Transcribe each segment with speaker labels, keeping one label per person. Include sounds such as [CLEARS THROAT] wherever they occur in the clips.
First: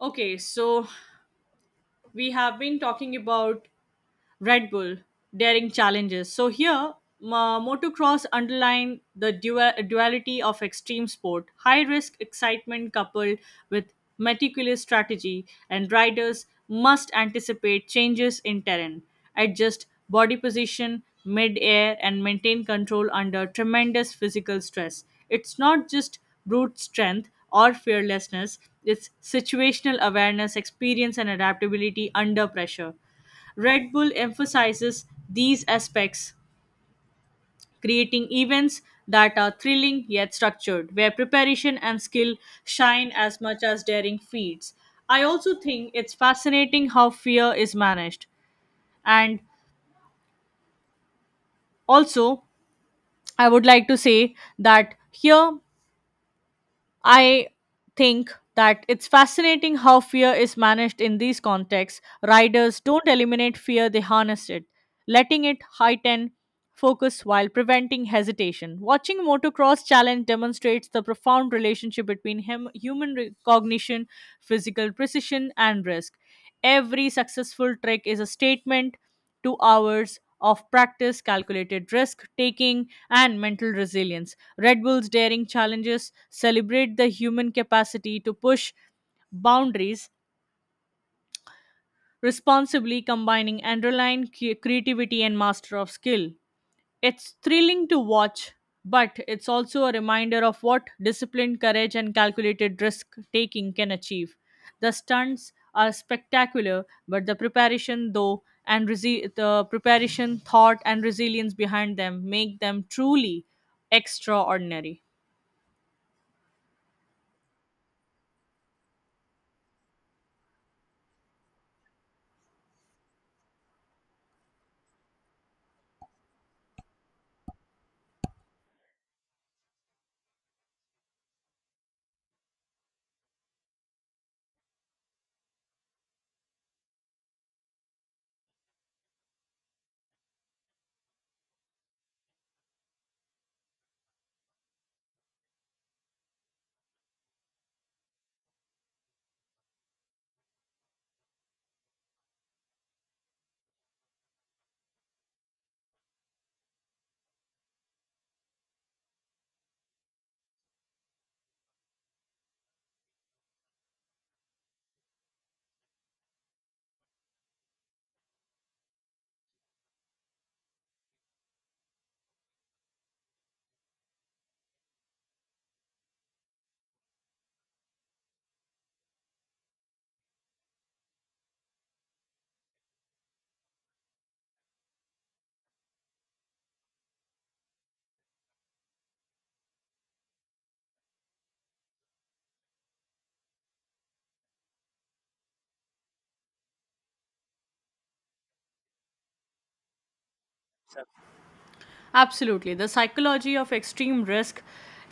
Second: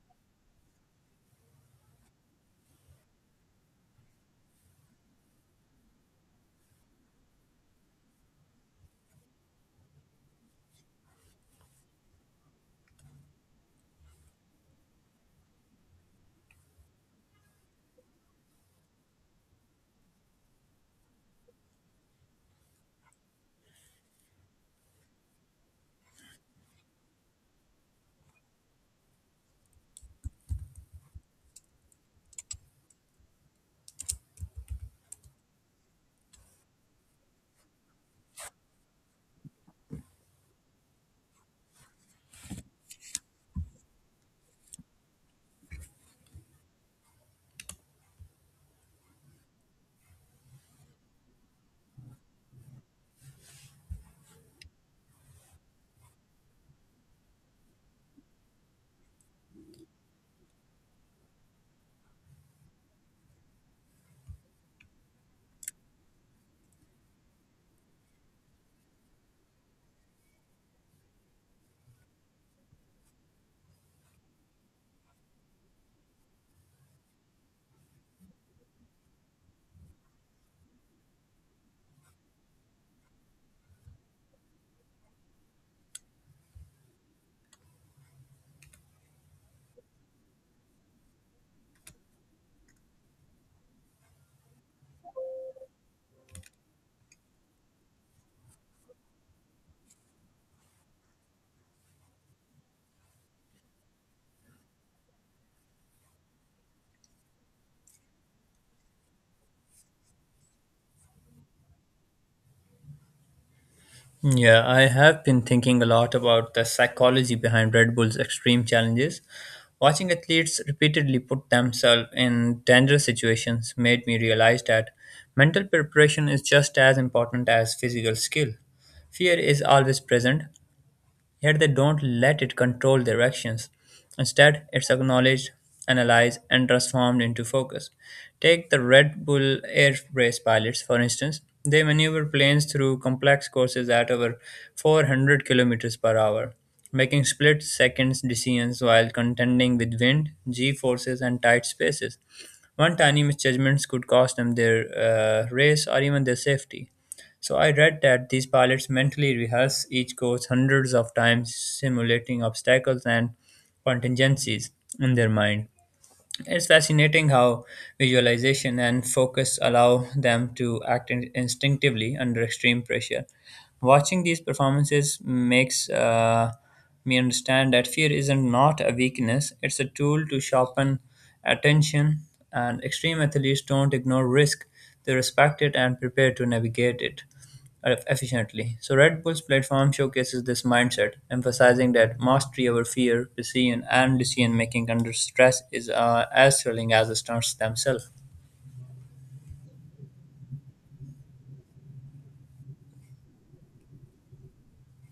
Speaker 1: Okay, so we have been talking about Red Bull, daring challenges. So here, motocross underlined the duality of extreme sport, high risk excitement coupled with meticulous strategy, and riders must anticipate changes in terrain, adjust body position mid air, and maintain control under tremendous physical stress. It's not just brute strength or fearlessness, it's situational awareness, experience, and adaptability under pressure. Red Bull emphasizes these aspects, creating events that are thrilling yet structured, where preparation and skill shine as much as daring feats. I also think it's fascinating how fear is managed. And also, I would like to say that here I think that it's fascinating how fear is managed in these contexts. Riders don't eliminate fear, they harness it, letting it heighten focus while preventing hesitation. Watching Motocross Challenge demonstrates the profound relationship between him, human cognition, physical precision, and risk. Every successful trick is a statement 2 hours of practice, calculated risk taking, and mental resilience. Red Bull's daring challenges celebrate the human capacity to push boundaries responsibly, combining adrenaline, creativity, and master of skill. It's thrilling to watch, but it's also a reminder of what discipline, courage, and calculated risk taking can achieve. The stunts are spectacular, but the preparation, though, and the preparation, thought, and resilience behind them make them truly
Speaker 2: Yeah, I
Speaker 1: extraordinary.
Speaker 2: have been thinking a lot about the psychology behind Red Bull's extreme challenges. Watching athletes repeatedly put themselves in dangerous situations made me realize that mental preparation is just as important as physical skill. Fear is always present, yet they don't let it control their actions. Instead, it's acknowledged, analyzed, and transformed into focus. Take the Red Bull Air Race pilots, for instance. They maneuver planes through complex courses at over 400 kilometers per hour, making split seconds decisions while contending with wind, g forces, and tight spaces. One tiny misjudgment could cost them their race or even their safety. So I read that these pilots mentally rehearse each course hundreds of times, simulating obstacles and contingencies in their mind. It's fascinating how visualization and focus allow them to act instinctively under extreme pressure. Watching these performances makes me understand that fear isn't not a weakness, it's a tool to sharpen attention, and extreme athletes don't ignore risk, they respect it and prepare to navigate it efficiently. So, Red Bull's platform showcases this mindset, emphasizing that mastery over fear, precision, and decision making under stress is as thrilling as the stunts themselves.
Speaker 1: Absolutely. The psychology of extreme risk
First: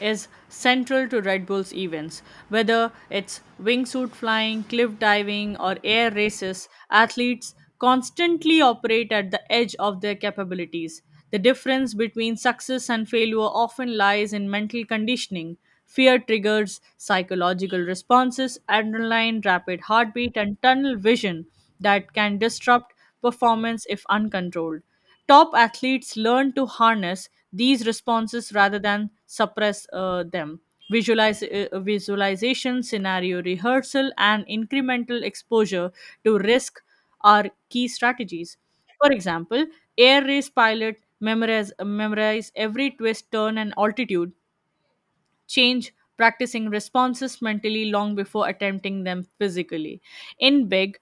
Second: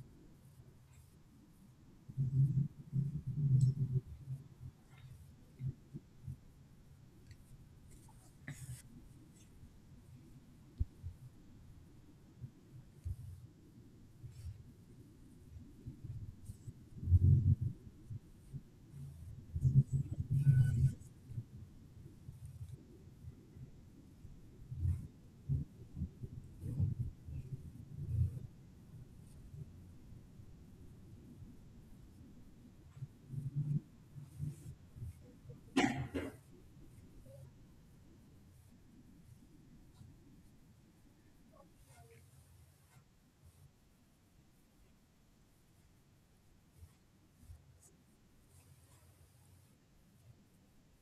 Speaker 1: is central to Red Bull's events. Whether it's wingsuit flying, cliff diving, or air races, athletes constantly operate at the edge of their capabilities. The difference between success and failure often lies in mental conditioning. Fear triggers psychological responses, adrenaline, rapid heartbeat, and tunnel vision that can disrupt performance if uncontrolled. Top athletes learn to harness these responses rather than suppress them. Visualization, scenario rehearsal, and incremental exposure to risk are key strategies. For example, air race pilot memorize every twist, turn, and altitude change, practicing responses mentally long before attempting them physically. In big,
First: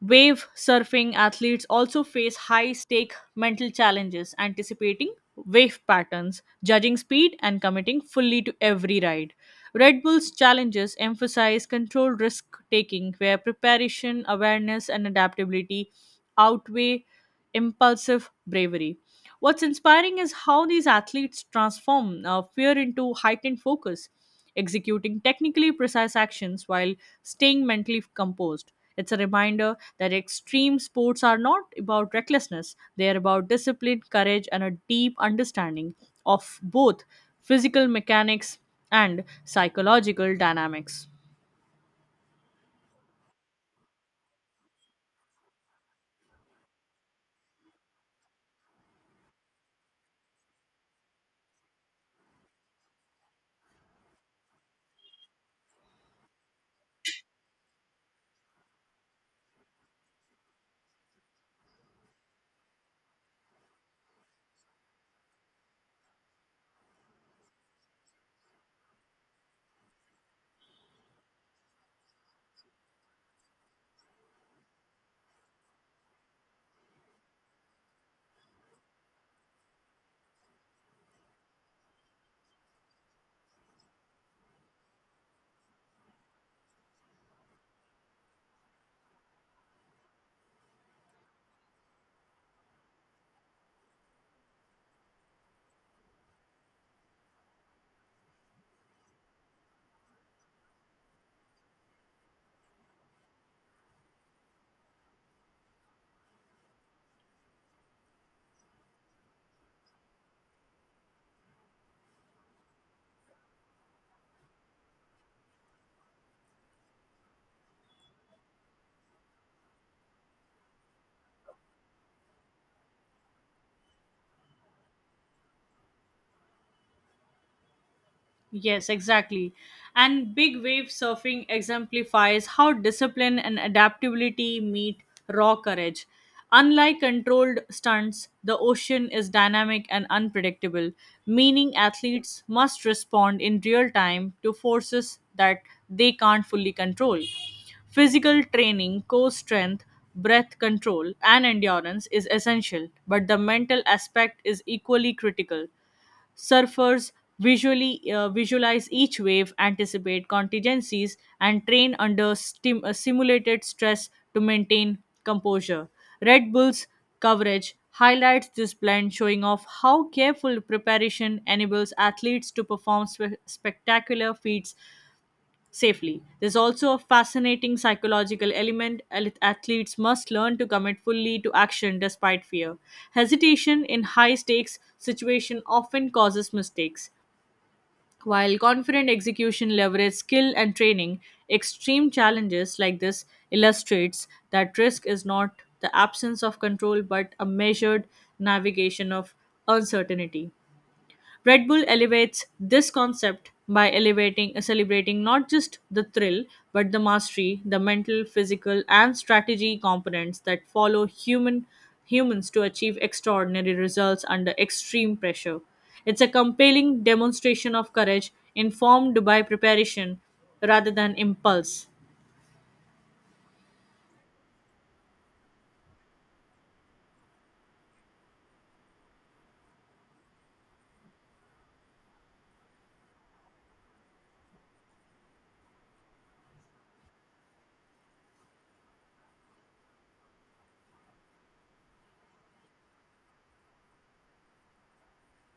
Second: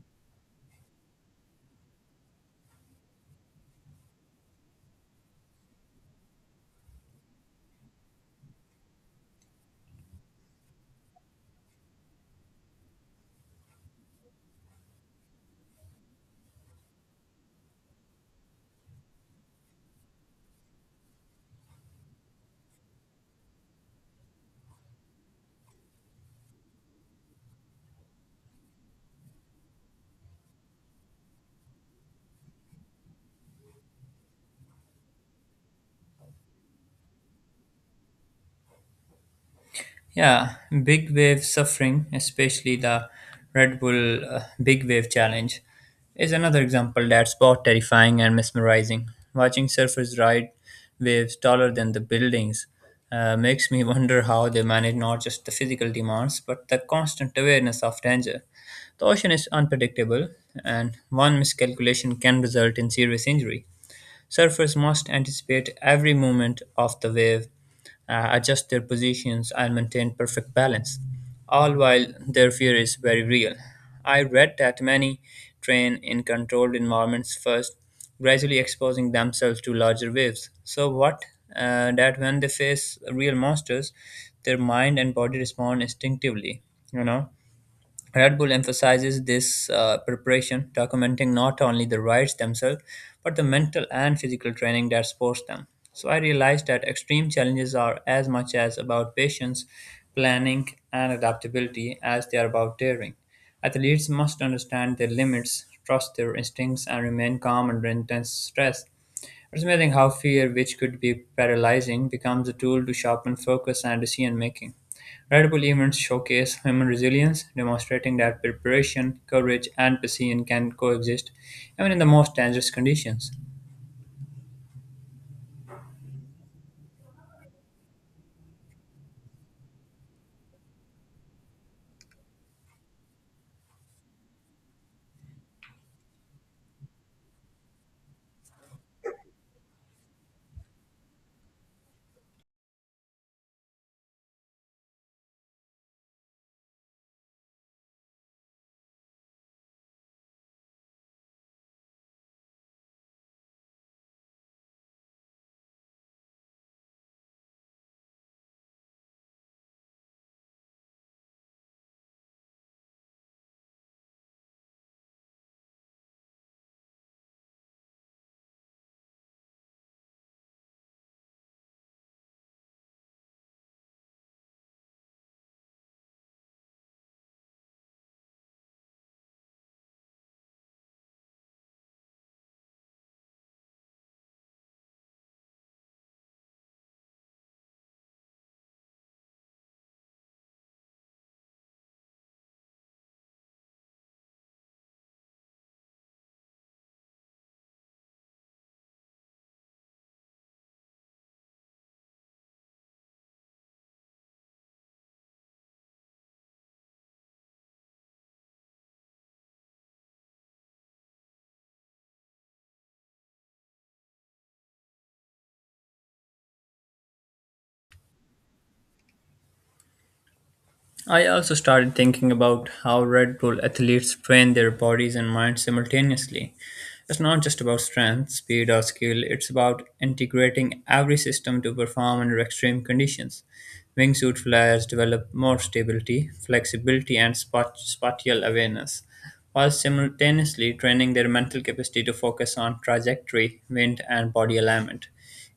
Speaker 1: wave surfing athletes also face high stake mental challenges, anticipating wave patterns, judging speed, and committing fully to every ride. Red Bull's challenges emphasize controlled risk taking, where preparation, awareness, and adaptability outweigh impulsive bravery. What's inspiring is how these athletes transform fear into heightened focus, executing technically precise actions while staying mentally composed. It's a reminder that extreme sports are not about recklessness, they are about discipline, courage, and a deep understanding of both physical mechanics and psychological
Speaker 2: Yeah,
Speaker 1: dynamics.
Speaker 2: big wave suffering, especially the Red Bull Big Wave Challenge, is another example that's both terrifying and mesmerizing. Watching surfers ride waves taller than the buildings makes me [LAUGHS] wonder how they manage not just the physical demands but the constant awareness of danger. The ocean is unpredictable, and one miscalculation can result in serious injury. Surfers must anticipate every movement of the wave, adjust their positions, and maintain perfect balance, all while their fear is very real. I read that many train in controlled environments first, gradually exposing themselves to larger waves. So, what that when they face real monsters, their mind and body respond instinctively, you know Red Bull emphasizes this preparation, documenting not only the rides themselves, but the mental and physical training that supports them. So I realized that extreme challenges are as much as about patience, planning, and adaptability as they are about daring. Athletes must understand their limits, trust their instincts, and remain calm under intense stress. It's amazing how fear, which could be paralyzing, becomes a tool to sharpen focus and decision making. Red Bull events showcase human resilience, demonstrating that preparation, courage, and passion can coexist even in the most dangerous conditions.
Speaker 1: Yes, exactly. And big wave surfing exemplifies how discipline and adaptability meet raw courage. Unlike controlled stunts, the ocean is dynamic and unpredictable, meaning athletes must respond in real time to forces that they can't fully control. Physical training, core strength, breath control, and endurance is essential, but the mental aspect is equally critical. Surfers visually visualize each wave, anticipate contingencies, and train under simulated stress to maintain composure. Red Bull's coverage highlights this blend, showing off how careful preparation enables athletes to perform spectacular feats safely. There's also a fascinating psychological element. Athletes must learn to commit fully to action despite fear. Hesitation in high stakes situation often causes mistakes. While confident execution leverage skill and training, extreme challenges like this illustrates that risk is not the absence of control but a measured navigation of uncertainty. Red Bull elevates this concept by elevating celebrating not just the thrill but the mastery, the mental, physical and strategy components that follow humans to achieve extraordinary results under extreme pressure. It's a compelling demonstration of courage informed by preparation rather than
Speaker 2: I also
Speaker 1: impulse.
Speaker 2: started thinking about how Red Bull athletes train their bodies and minds simultaneously. It's not just about strength, speed, or skill, it's about integrating every system to perform under extreme conditions. Wingsuit flyers develop more stability, flexibility, and spatial awareness, while simultaneously training their mental capacity to focus on trajectory, wind, and body alignment.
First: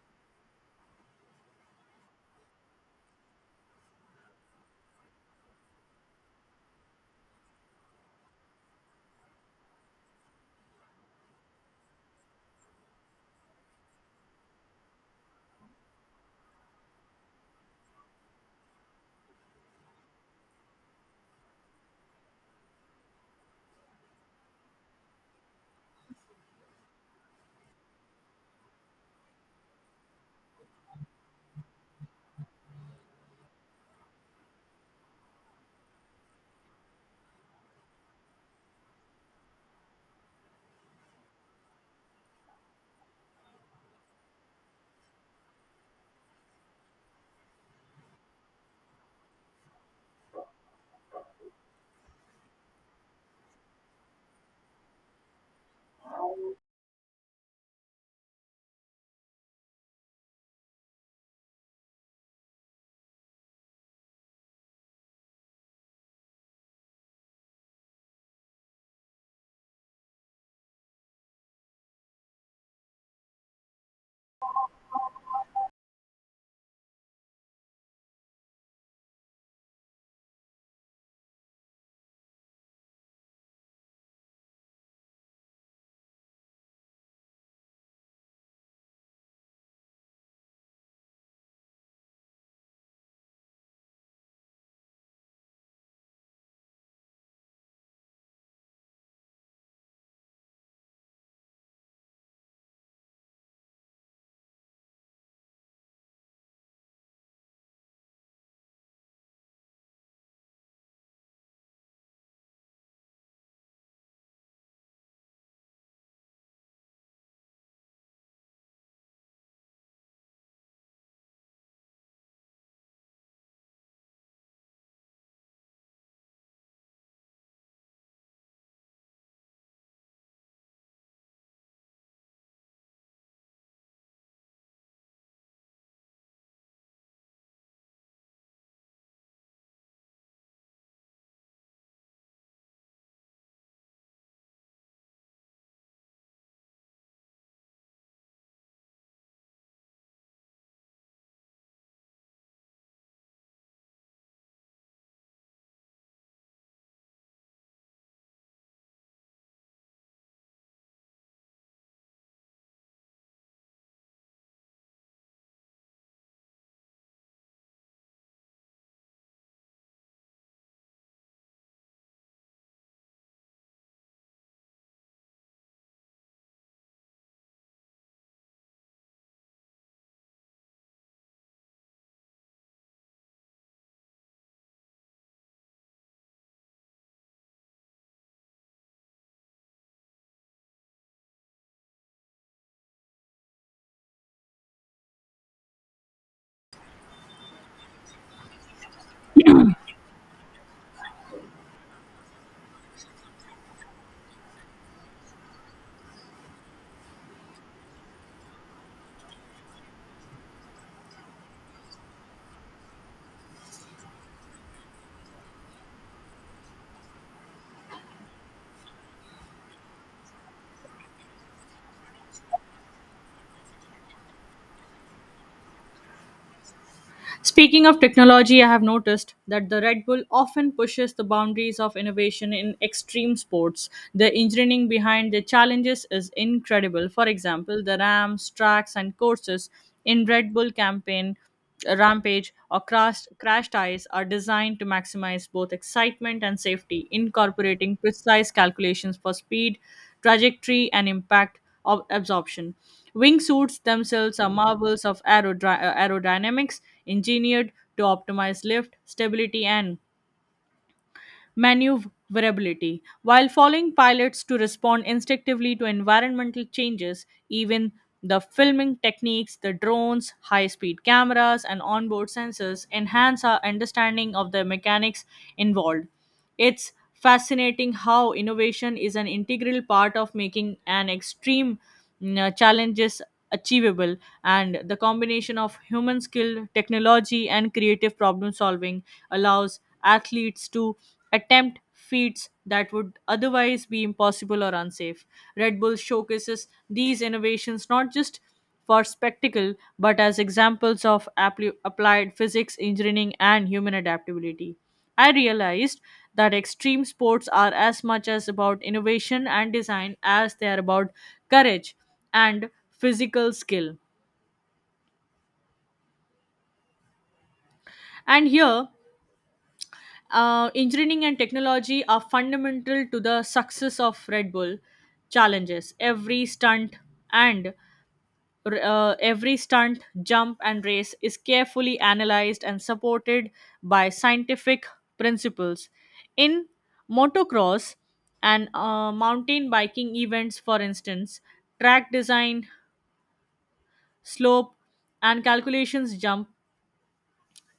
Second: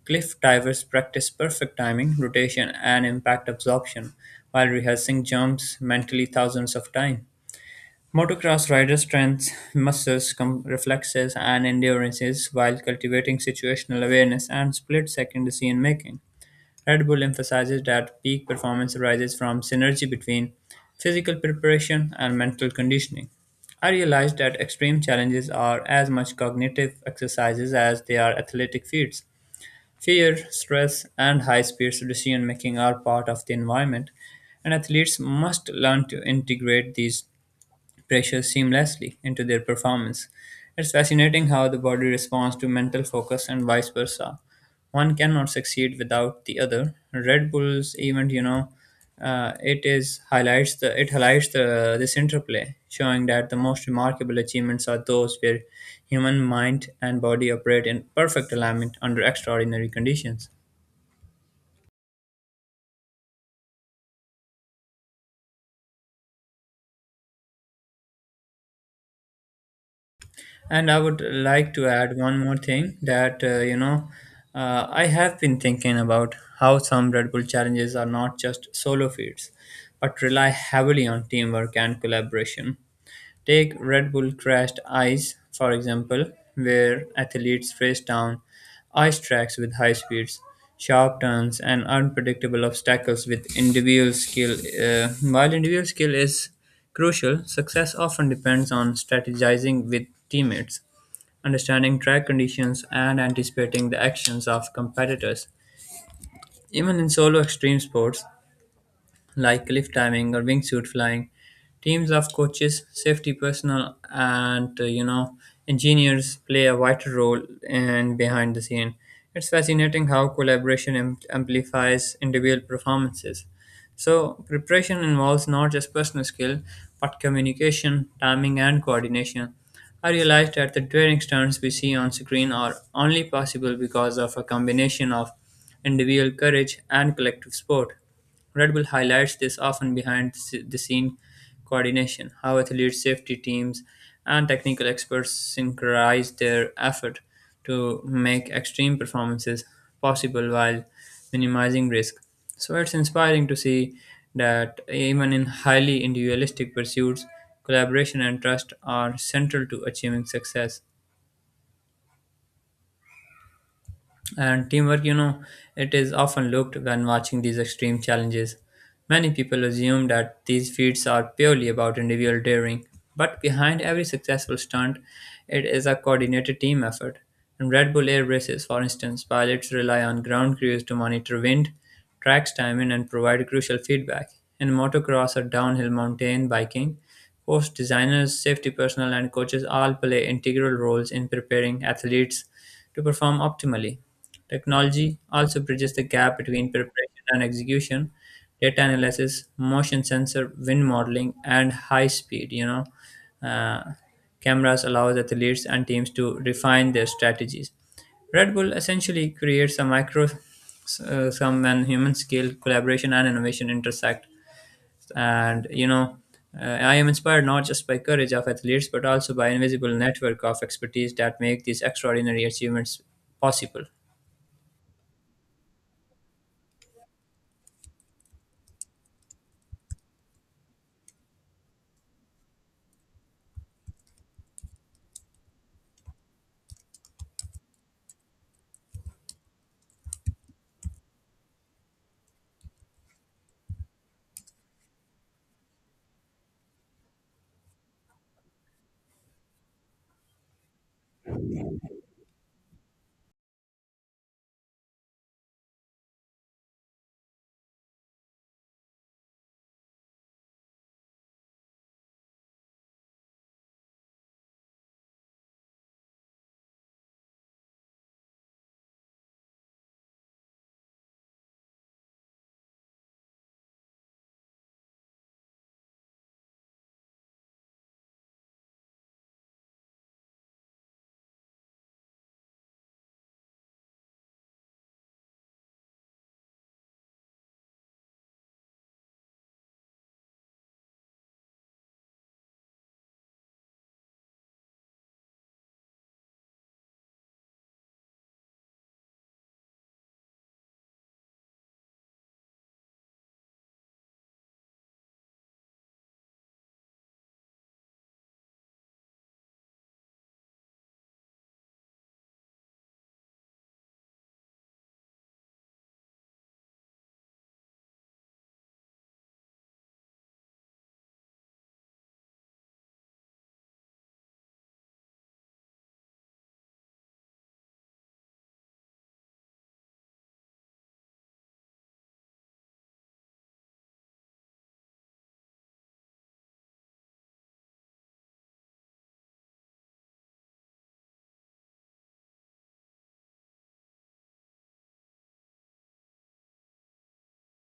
Speaker 2: Cliff divers practice perfect timing, rotation, and impact absorption while rehearsing jumps mentally thousands of times. Motocross riders train muscles, reflexes, and endurances while cultivating situational awareness and split-second decision-making. Red Bull emphasizes that peak performance arises from synergy between physical preparation and mental conditioning. I realized that extreme challenges are as much cognitive exercises as they are athletic feats. Fear, stress, and high speed decision making are part of the environment, and athletes must learn to integrate these pressures seamlessly into their performance. It's fascinating how the body responds to mental focus and vice versa. One cannot succeed without the other. Red Bull's event, you know, it is highlights the it highlights the this interplay, showing that the most remarkable achievements are those where human mind and body operate in perfect alignment under extraordinary conditions. And I would like to add one more thing that I have been thinking about how some Red Bull challenges are not just solo feats, but rely heavily on teamwork and collaboration. Take Red Bull Crashed Ice, for example, where athletes race down ice tracks with high speeds, sharp turns, and unpredictable obstacles with individual skill. While individual skill is crucial, success often depends on strategizing with teammates, understanding track conditions, and anticipating the actions of competitors. Even in solo extreme sports, like cliff diving or wingsuit flying. Teams of coaches, safety personnel, and engineers play a vital role in behind the scene. It's fascinating how collaboration amplifies individual performances. So preparation involves not just personal skill, but communication, timing, and coordination. I realized that the training stunts we see on screen are only possible because of a combination of individual courage and collective sport. Red Bull highlights this often behind the scene coordination, how athletes, safety teams, and technical experts synchronize their effort to make extreme performances possible while minimizing risk. So it's inspiring to see that even in highly individualistic pursuits, collaboration and trust are central to achieving success. And teamwork, it is often looked when watching these extreme challenges. Many people assume that these feats are purely about individual daring, but behind every successful stunt, it is a coordinated team effort. In Red Bull Air Races, for instance, pilots rely on ground crews to monitor wind, track timing, and provide crucial feedback. In motocross or downhill mountain biking, course designers, safety personnel, and coaches all play integral roles in preparing athletes to perform optimally. Technology also bridges the gap between preparation and execution. Data analysis, motion sensor, wind modeling, and high speed, uh, cameras allows athletes and teams to refine their strategies. Red Bull essentially creates a micro, some and human scale collaboration and innovation intersect and I am inspired not just by courage of athletes but also by invisible network of expertise that make these extraordinary achievements possible.
Speaker 1: Speaking of technology, I have noticed that the Red Bull often pushes the boundaries of innovation in extreme sports. The engineering behind the challenges is incredible. For example, the ramps, tracks, and courses in Red Bull campaign Rampage or crash tires are designed to maximize both excitement and safety, incorporating precise calculations for speed, trajectory, and impact absorption. Wingsuits themselves are marvels of aerodynamics, engineered to optimize lift, stability, and maneuverability. While following pilots to respond instinctively to environmental changes, even the filming techniques, the drones, high speed cameras, and onboard sensors enhance our understanding of the mechanics involved. It's fascinating how innovation is an integral part of making an extreme challenges achievable, and the combination of human skill, technology, and creative problem solving allows athletes to attempt feats that would otherwise be impossible or unsafe. Red Bull showcases these innovations not just for spectacle but as examples of applied physics, engineering, and human adaptability. I realized that extreme sports are as much as about innovation and design as they are about courage and physical skill. And here, engineering and technology are fundamental to the success of Red Bull challenges. And every stunt, jump, and race is carefully analyzed and supported by scientific principles. In motocross and mountain biking events, for instance, track design, slope, and calculations jump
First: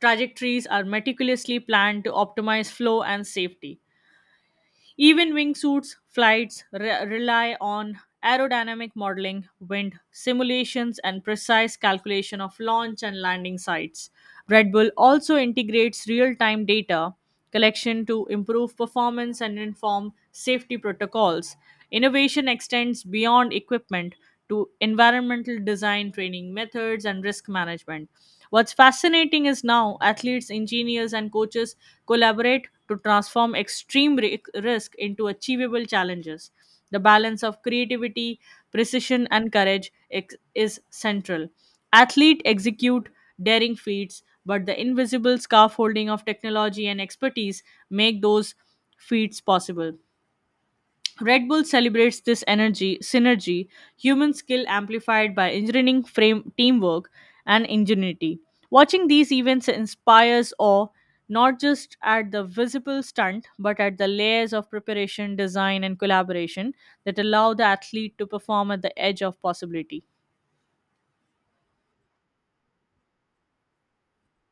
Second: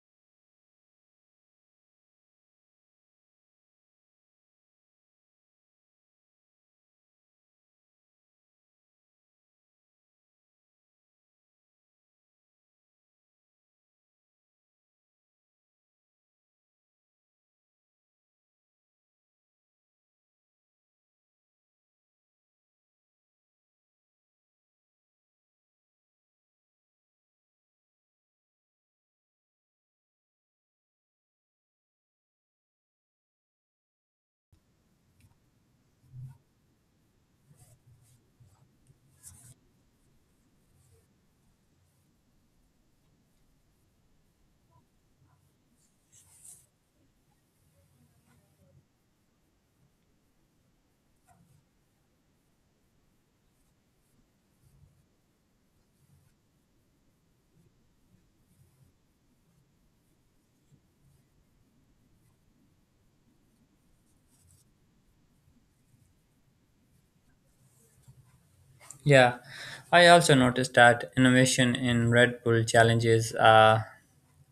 Speaker 1: trajectories are meticulously planned to optimize flow and safety. Even wingsuits flights rely on aerodynamic modeling, wind simulations, and precise calculation of launch and landing sites. Red Bull also integrates real time data collection to improve performance and inform safety protocols. Innovation extends beyond equipment to environmental design, training methods, and risk management. What's fascinating is now athletes, engineers, and coaches collaborate to transform extreme risk into achievable challenges. The balance of creativity, precision, and courage is central. Athlete execute daring feats, but the invisible scaffolding of technology and expertise make those feats possible. Red Bull celebrates this synergy, human skill amplified by engineering frame teamwork and ingenuity. Watching these events inspires awe not just at the visible stunt but at the layers of preparation, design, and collaboration that allow the athlete to perform at the edge
Speaker 2: Yeah,
Speaker 1: of possibility.
Speaker 2: I also noticed that innovation in Red Bull challenges uh,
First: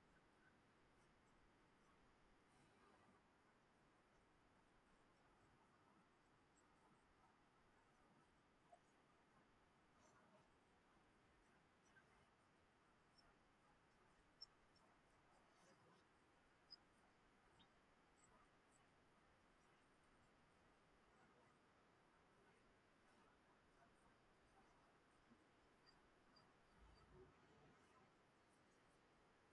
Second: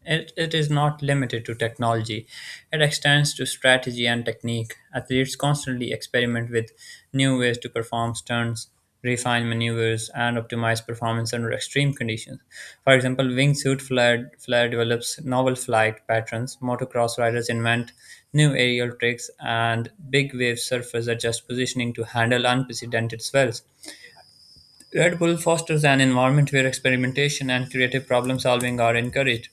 Speaker 2: it, it is not limited to technology. It extends to strategy and technique. Athletes constantly experiment with new ways to perform stunts, refine maneuvers, and optimize performance under extreme conditions. For example, flyer develops novel flight patterns, motocross riders invent new aerial tricks, and big wave surfers adjust positioning to handle unprecedented swells. Red Bull fosters an environment where experimentation and creative problem solving are encouraged.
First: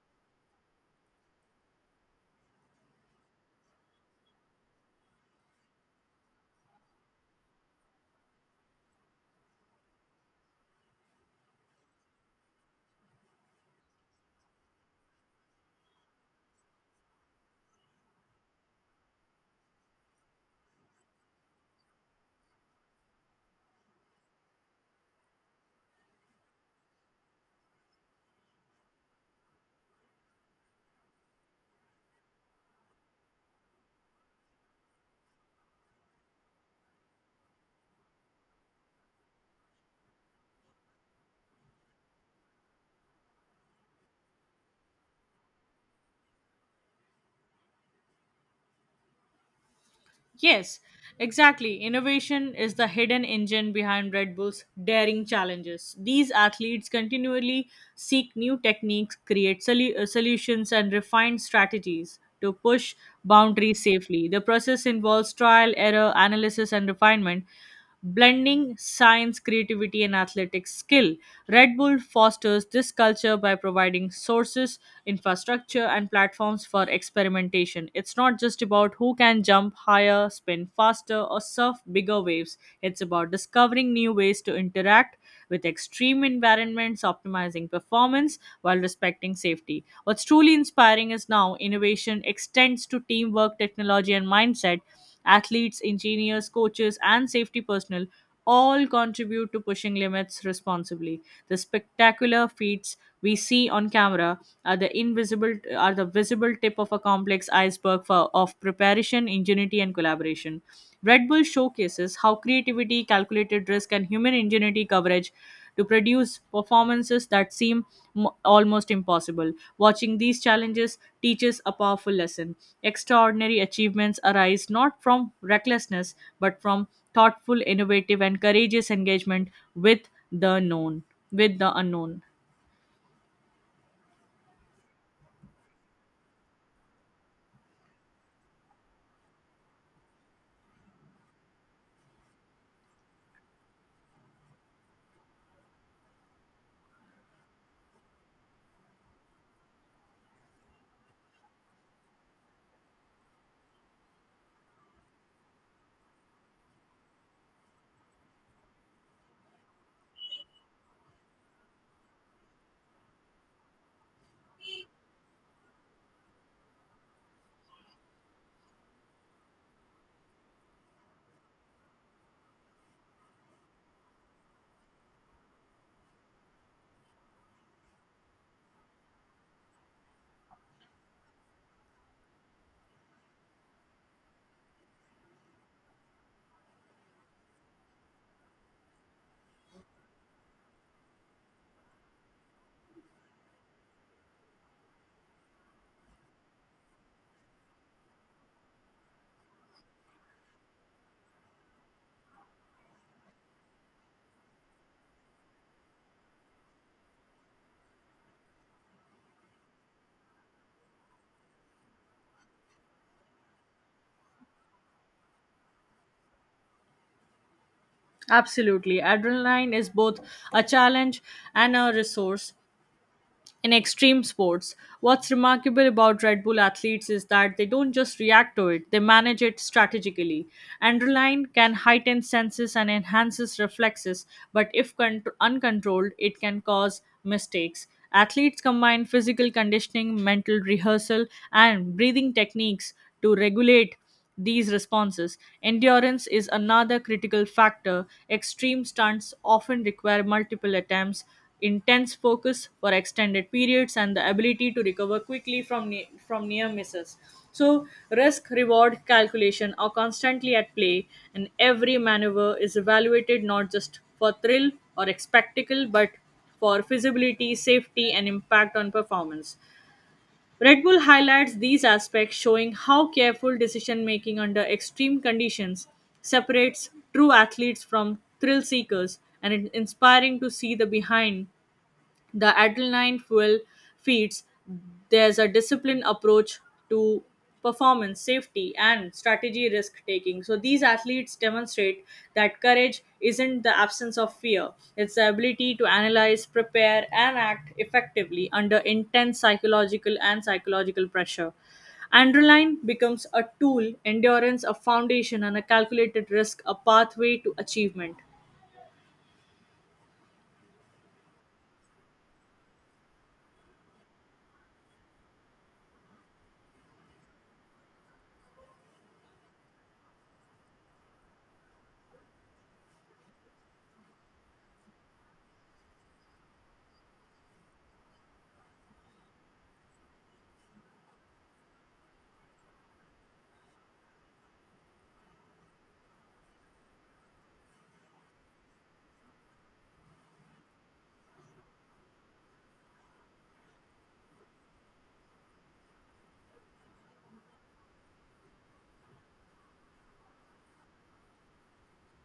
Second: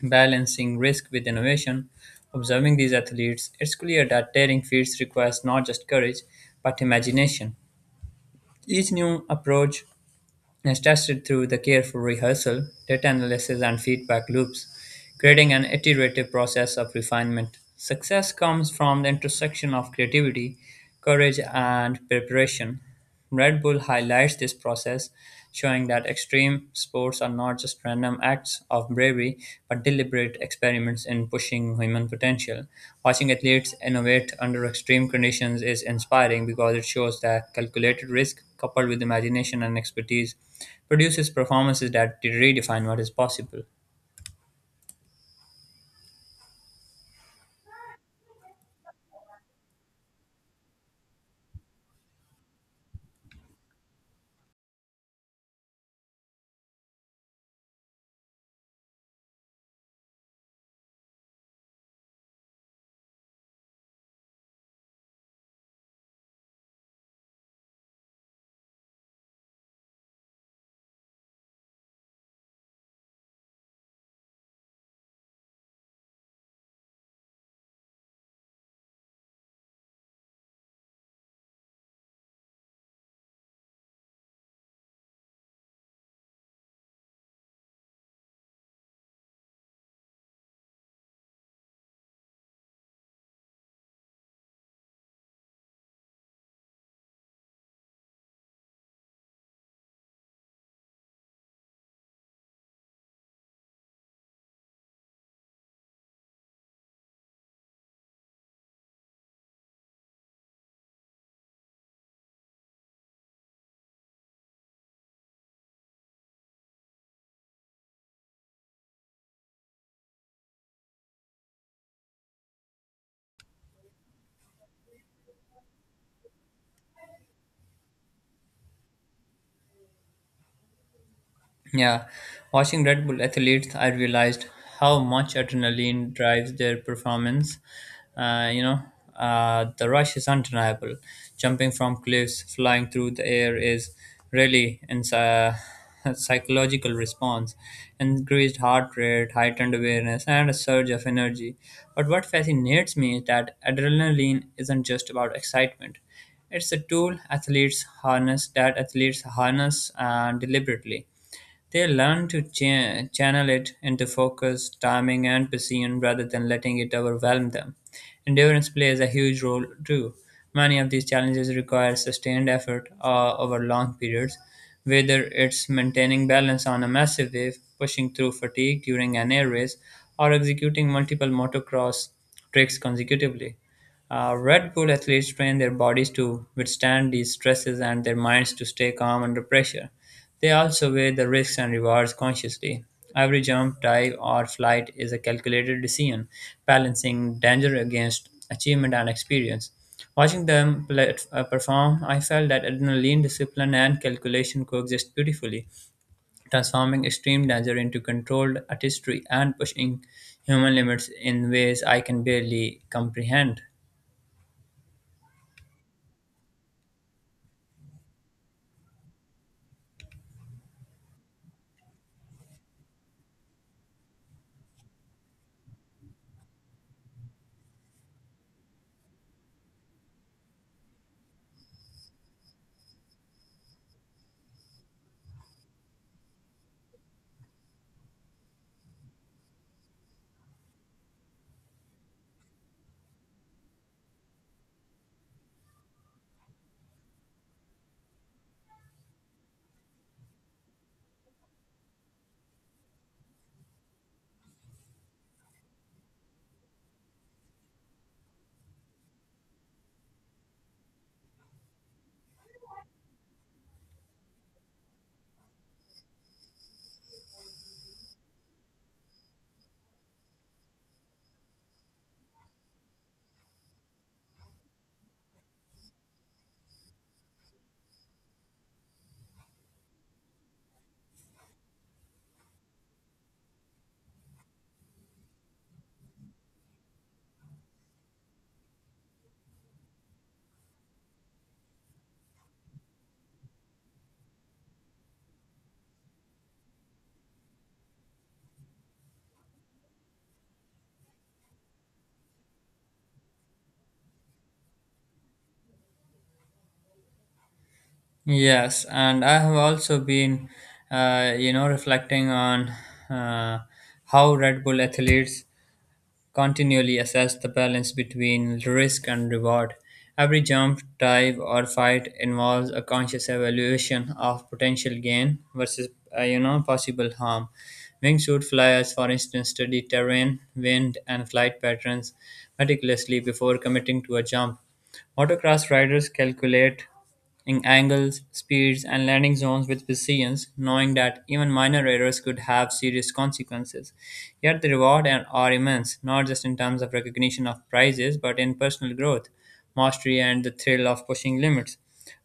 Speaker 2: Balancing risk with innovation, observing these athletes, it's clear that daring feats requires not just courage but imagination. Each new approach is tested through the careful rehearsal, data analysis, and feedback loops, creating an iterative process of refinement. Success comes from the intersection of creativity, courage, and preparation. Red Bull highlights this process, showing that extreme sports are not just random acts of bravery, but deliberate experiments in pushing human potential. Watching athletes innovate under extreme conditions is inspiring because it shows that calculated risk coupled with imagination and expertise produces performances that redefine what is possible.
Speaker 1: Yes, exactly. Innovation is the hidden engine behind Red Bull's daring challenges. These athletes continually seek new techniques, create solutions, and refine strategies to push boundaries safely. The process involves trial, error, analysis, and refinement, blending science, creativity, and athletic skill. Red Bull fosters this culture by providing sources, infrastructure, and platforms for experimentation. It's not just about who can jump higher, spin faster, or surf bigger waves, it's about discovering new ways to interact with extreme environments, optimizing performance while respecting safety. What's truly inspiring is now innovation extends to teamwork, technology, and mindset. Athletes, engineers, coaches, and safety personnel all contribute to pushing limits responsibly. The spectacular feats we see on camera are the invisible are the visible tip of a complex iceberg of preparation, ingenuity, and collaboration. Red Bull showcases how creativity, calculated risk, and human ingenuity coverage to produce performances that seem almost impossible. Watching these challenges teaches a powerful lesson. Extraordinary achievements arise not from recklessness but from thoughtful, innovative, and courageous engagement with the known, with the
Speaker 2: Yeah,
Speaker 1: unknown.
Speaker 2: watching Red Bull athletes, I realized how much adrenaline drives their performance. Uh, you know, the rush is undeniable. Jumping from cliffs, flying through the air is really [LAUGHS] a psychological response. Increased heart rate, heightened awareness, and a surge of energy. But what fascinates me is that adrenaline isn't just about excitement. It's a tool athletes harness deliberately they learn to channel it into focus, timing, and precision rather than letting it overwhelm them. Endurance plays a huge role too. Many of these challenges require sustained effort over long periods, whether it's maintaining balance on a massive wave, pushing through fatigue during an air race, or executing multiple motocross tricks consecutively. Red Bull athletes train their bodies to withstand these stresses and their minds to stay calm under pressure. They also weigh the risks and rewards consciously. Every jump, dive, or flight is a calculated decision, balancing danger against achievement and experience. Watching them perform, I felt that adrenaline, discipline, and calculation coexist beautifully, transforming extreme danger into controlled artistry and pushing human limits in ways I can barely comprehend.
Speaker 1: Absolutely. Adrenaline is both a challenge and a resource in extreme sports. What's remarkable about Red Bull athletes is that they don't just react to it, they manage it strategically. Adrenaline can heighten senses and enhances reflexes, but if uncontrolled, it can cause mistakes. Athletes combine physical conditioning, mental rehearsal, and breathing techniques to regulate these responses. Endurance is another critical factor. Extreme stunts often require multiple attempts, intense focus for extended periods, and the ability to recover quickly from near misses. So, risk reward calculation are constantly at play, and every maneuver is evaluated not just for thrill or spectacle but for feasibility, safety, and impact on performance. Red Bull highlights these aspects, showing how careful decision making under extreme conditions separates true athletes from thrill seekers, and it's inspiring to see the behind the adrenaline fuel feeds there's a disciplined approach to performance, safety, and strategy risk taking. So these athletes demonstrate that courage isn't the absence of fear, it's the ability to analyze, prepare, and act effectively under intense psychological pressure. Androline becomes a tool, endurance a foundation, and a calculated risk a pathway to achievement.
Speaker 2: Yes, and I have also been reflecting on uh, how Red Bull athletes continually assess the balance between risk and reward. Every jump, dive, or fight involves a conscious evaluation of potential gain versus possible harm. Wingsuit flyers, for instance, study terrain, wind, and flight patterns meticulously before committing to a jump. Motocross riders calculate in angles, speeds, and landing zones with precision, knowing that even minor errors could have serious consequences. Yet the reward are immense, not just in terms of recognition of prizes, but in personal growth, mastery, and the thrill of pushing limits.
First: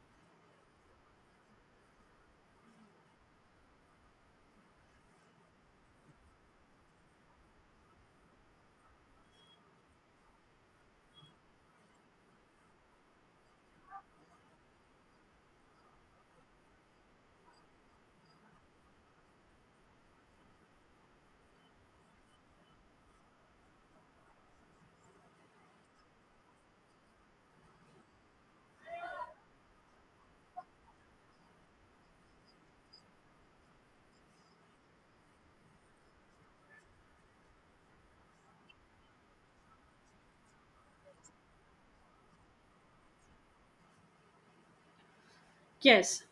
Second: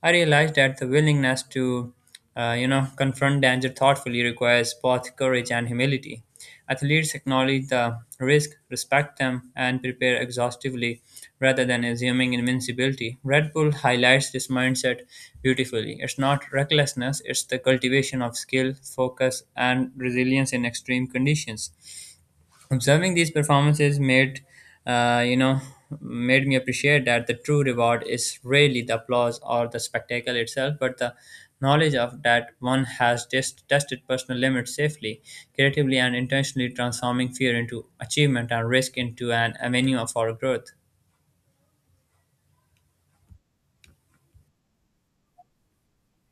Speaker 2: I realized that the willingness to confront danger thoughtfully requires both courage and humility. Athletes acknowledge the risk, respect them, and prepare exhaustively rather than assuming invincibility. Red Bull highlights this mindset beautifully. It's not recklessness, it's the cultivation of skill, focus, and resilience in extreme conditions. Observing these performances uh, you know, made me appreciate that the true reward is rarely the applause or the spectacle itself, but the knowledge of that one has just tested personal limits safely, creatively, and intentionally transforming fear into achievement and risk into an avenue for growth.
Speaker 1: Yes,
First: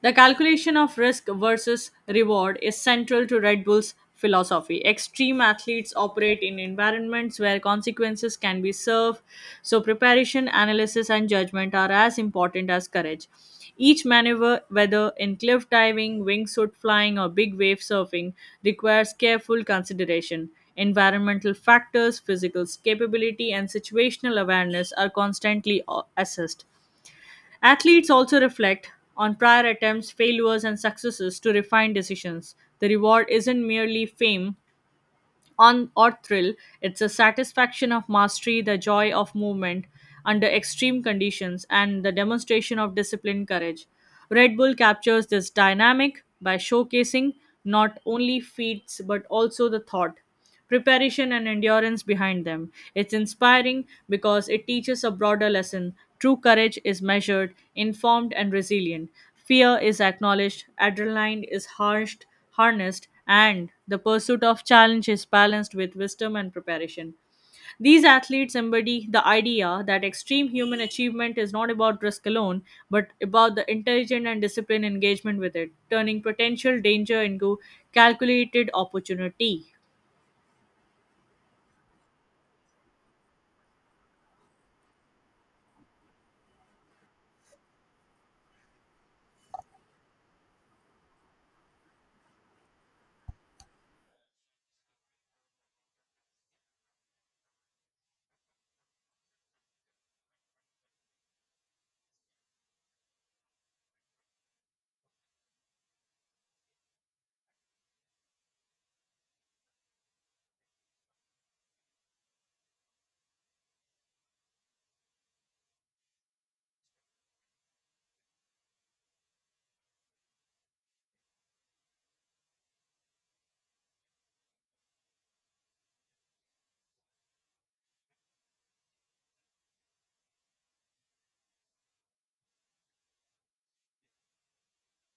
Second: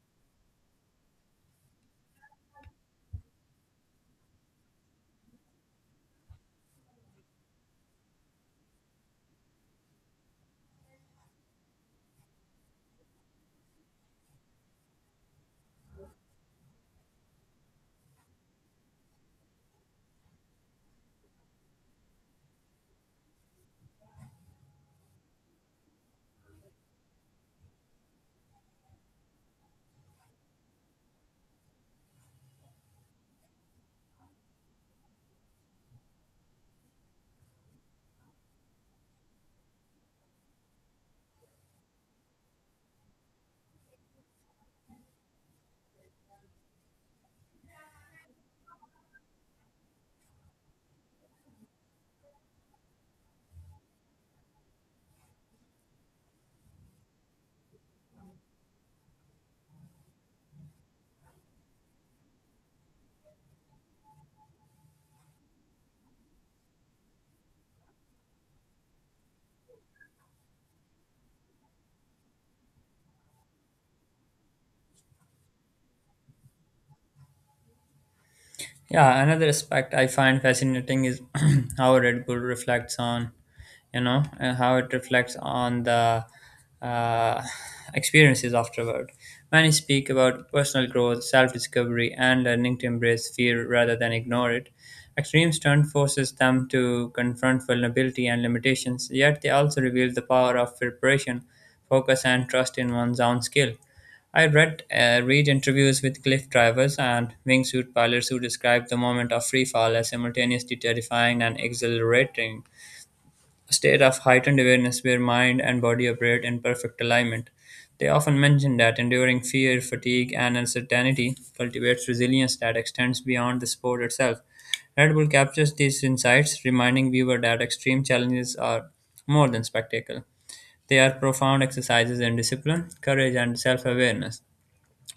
Speaker 1: the calculation of risk versus reward is central to Red Bull's philosophy. Extreme athletes operate in environments where consequences can be served, so preparation, analysis, and judgment are as important as courage. Each maneuver, whether in cliff diving, wingsuit flying, or big wave surfing, requires careful consideration. Environmental factors, physical capability, and situational awareness are constantly assessed. Athletes also reflect on prior attempts, failures, and successes to refine decisions. The reward isn't merely fame, on or thrill, it's a satisfaction of mastery, the joy of movement under extreme conditions, and the demonstration of disciplined courage. Red Bull captures this dynamic by showcasing not only feats but also the thought, preparation, and endurance behind them. It's inspiring because it teaches a broader lesson. True courage is measured, informed, and resilient. Fear is acknowledged, adrenaline is harshed harnessed, and the pursuit of challenge is balanced with wisdom and preparation. These athletes embody the idea that extreme human achievement is not about risk alone, but about the intelligent and disciplined engagement with it, turning potential danger into calculated
Speaker 2: Yeah, another
Speaker 1: opportunity.
Speaker 2: aspect I find fascinating is [CLEARS THROAT] how Red Bull reflects on and how it reflects on the uh, experiences afterward. Many speak about personal growth, self discovery, and learning to embrace fear rather than ignore it. Extreme stunt forces them to confront vulnerability and limitations, yet they also reveal the power of preparation, focus, and trust in one's own skill. I read interviews with cliff divers and wingsuit pilots who described the moment of free fall as simultaneously terrifying and exhilarating, a state of heightened awareness where mind and body operate in perfect alignment. They often mention that enduring fear, fatigue, and uncertainty cultivates resilience that extends beyond the sport itself. Red Bull captures these insights, reminding viewers that extreme challenges are more than spectacle. They are profound exercises in discipline, courage, and self awareness.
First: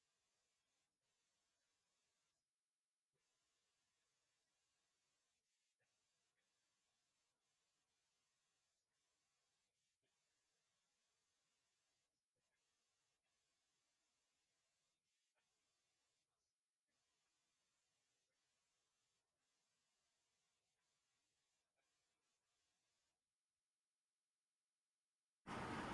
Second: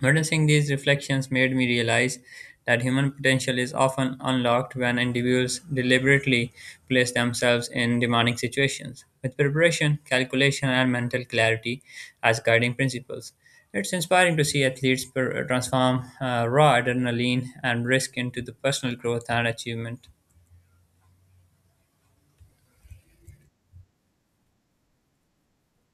Speaker 2: Witnessing these reflections made me realize that human potential is often unlocked when individuals deliberately place themselves in demanding situations, with preparation, calculation, and mental clarity as guiding principles. It's inspiring to see athletes transform raw adrenaline and risk into the personal growth and achievement.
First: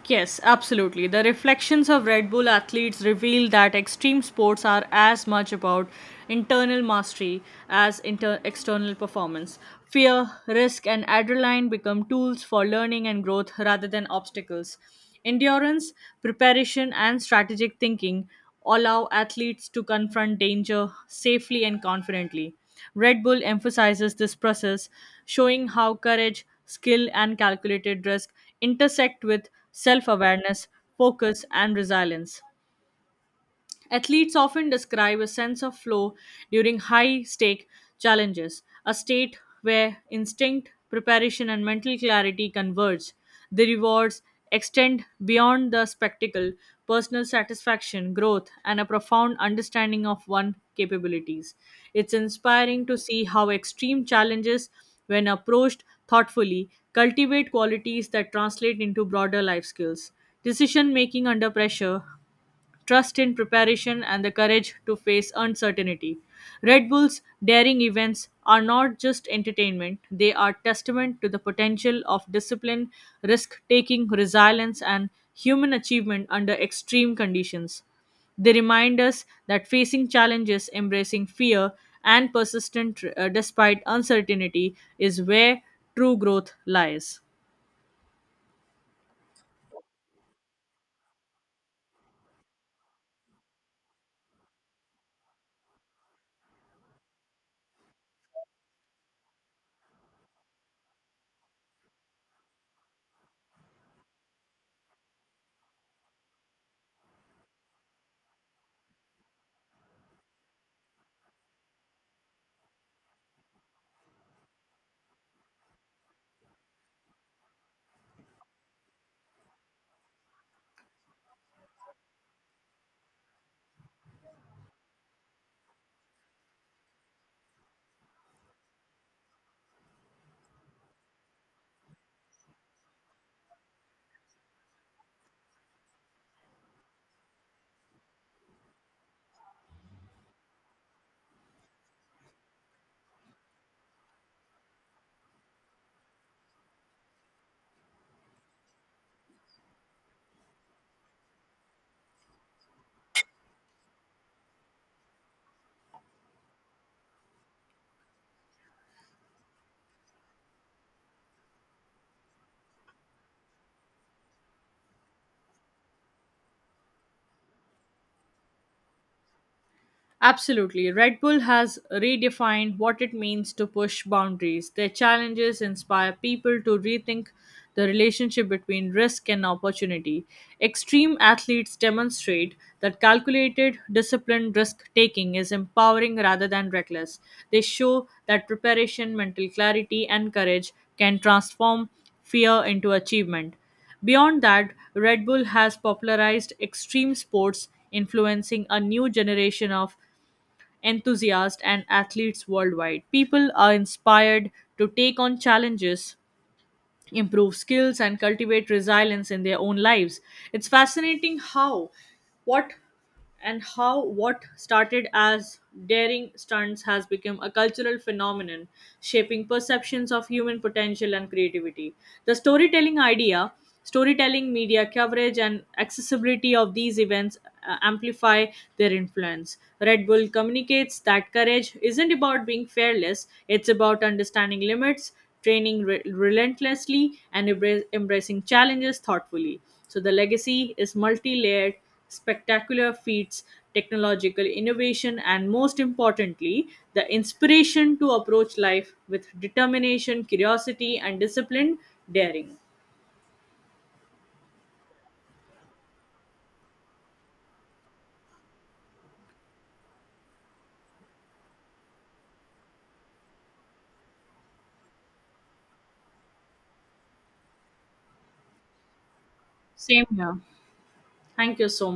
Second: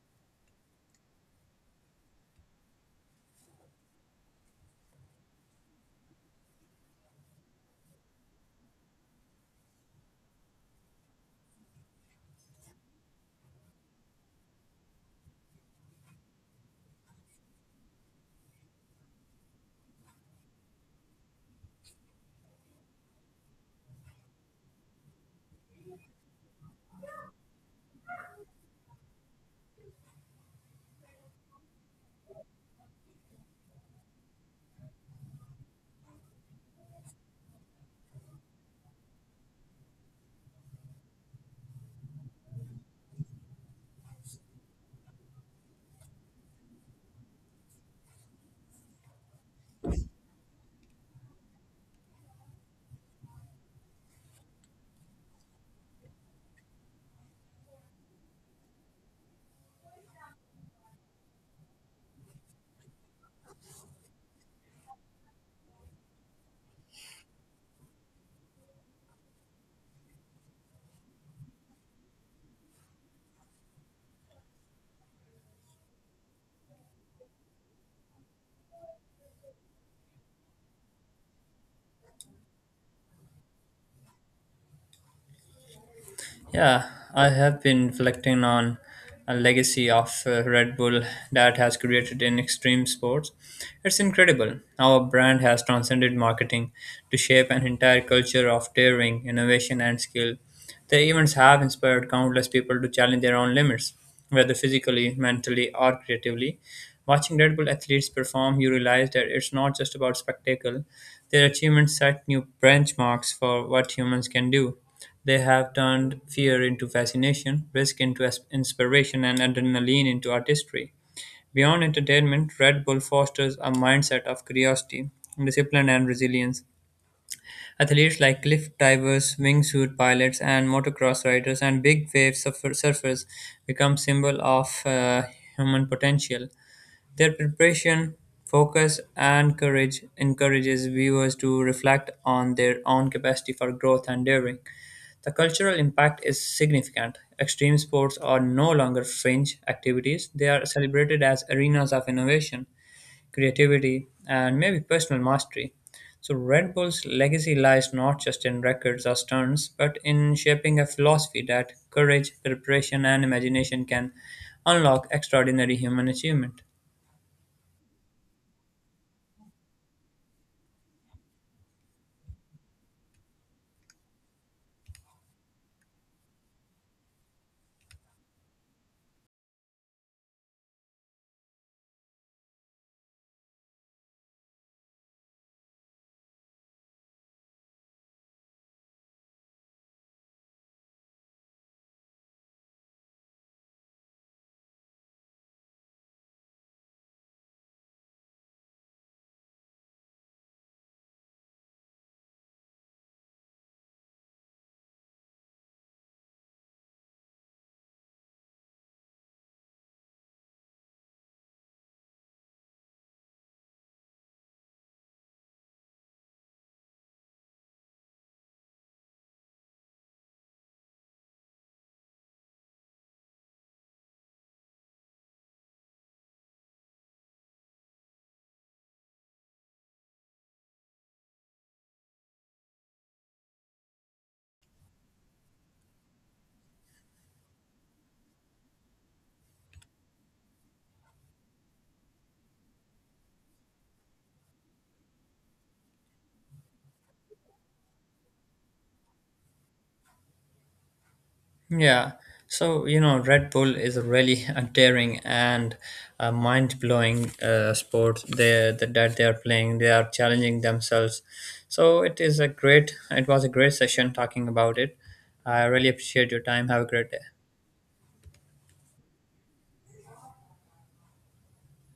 Speaker 1: Yes, absolutely. The reflections of Red Bull athletes reveal that extreme sports are as much about internal mastery as external performance. Fear, risk, and adrenaline become tools for learning and growth rather than obstacles. Endurance, preparation, and strategic thinking allow athletes to confront danger safely and confidently. Red Bull emphasizes this process, showing how courage, skill, and calculated risk intersect with self awareness, focus, and resilience. Athletes often describe a sense of flow during high stake challenges, a state where instinct, preparation, and mental clarity converge. The rewards extend beyond the spectacle, personal satisfaction, growth, and a profound understanding of one's capabilities. It's inspiring to see how extreme challenges, when approached thoughtfully, cultivate qualities that translate into broader life skills decision making under pressure, trust in preparation, and the courage to face uncertainty. Red Bull's daring events are not just entertainment, they are testament to the potential of discipline, risk taking, resilience, and human achievement under extreme conditions. They remind us that facing challenges, embracing fear, and persistent despite uncertainty is where true growth
Speaker 2: Yeah,
Speaker 1: lies.
Speaker 2: I have been reflecting on a legacy of Red Bull that has created in extreme sports. It's incredible how a brand has transcended marketing to shape an entire culture of daring, innovation, and skill. Their events have inspired countless people to challenge their own limits, whether physically, mentally, or creatively. Watching Red Bull athletes perform, you realize that it's not just about spectacle. Their achievements set new benchmarks for what humans can do. They have turned fear into fascination, risk into inspiration, and adrenaline into artistry. Beyond entertainment, Red Bull fosters a mindset of curiosity, discipline, and resilience. Athletes like cliff divers, wingsuit pilots, and motocross riders, and big wave surfers become symbol of human potential. Their preparation, focus, and courage encourages viewers to reflect on their own capacity for growth and daring. The cultural impact is significant. Extreme sports are no longer fringe activities, they are celebrated as arenas of innovation, creativity, and maybe personal mastery. So, Red Bull's legacy lies not just in records or stunts, but in shaping a philosophy that courage, preparation, and imagination can unlock extraordinary human achievement.
Speaker 1: Absolutely. Red Bull has redefined what it means to push boundaries. Their challenges inspire people to rethink the relationship between risk and opportunity. Extreme athletes demonstrate that calculated, disciplined risk taking is empowering rather than reckless. They show that preparation, mental clarity, and courage can transform fear into achievement. Beyond that, Red Bull has popularized extreme sports, influencing a new generation of enthusiasts, and athletes worldwide. People are inspired to take on challenges, improve skills, and cultivate resilience in their own lives. It's fascinating how what and how what started as daring stunts has become a cultural phenomenon, shaping perceptions of human potential and creativity. The storytelling, media coverage, and accessibility of these events amplify their influence. Red Bull communicates that courage isn't about being fearless, it's about understanding limits, training relentlessly, and embracing challenges thoughtfully. So the legacy is multi layered, spectacular feats, technological innovation, and most importantly, the inspiration to approach life with determination, curiosity, and disciplined
Speaker 2: Yeah.
Speaker 1: daring.
Speaker 2: So, you know, Red Bull is a really [LAUGHS] a daring and a mind-blowing sport they, that that they are playing. They are challenging themselves. So it is a it was a great session talking about it. I really appreciate your time. Have a great day.
Speaker 1: Same here. Thank you so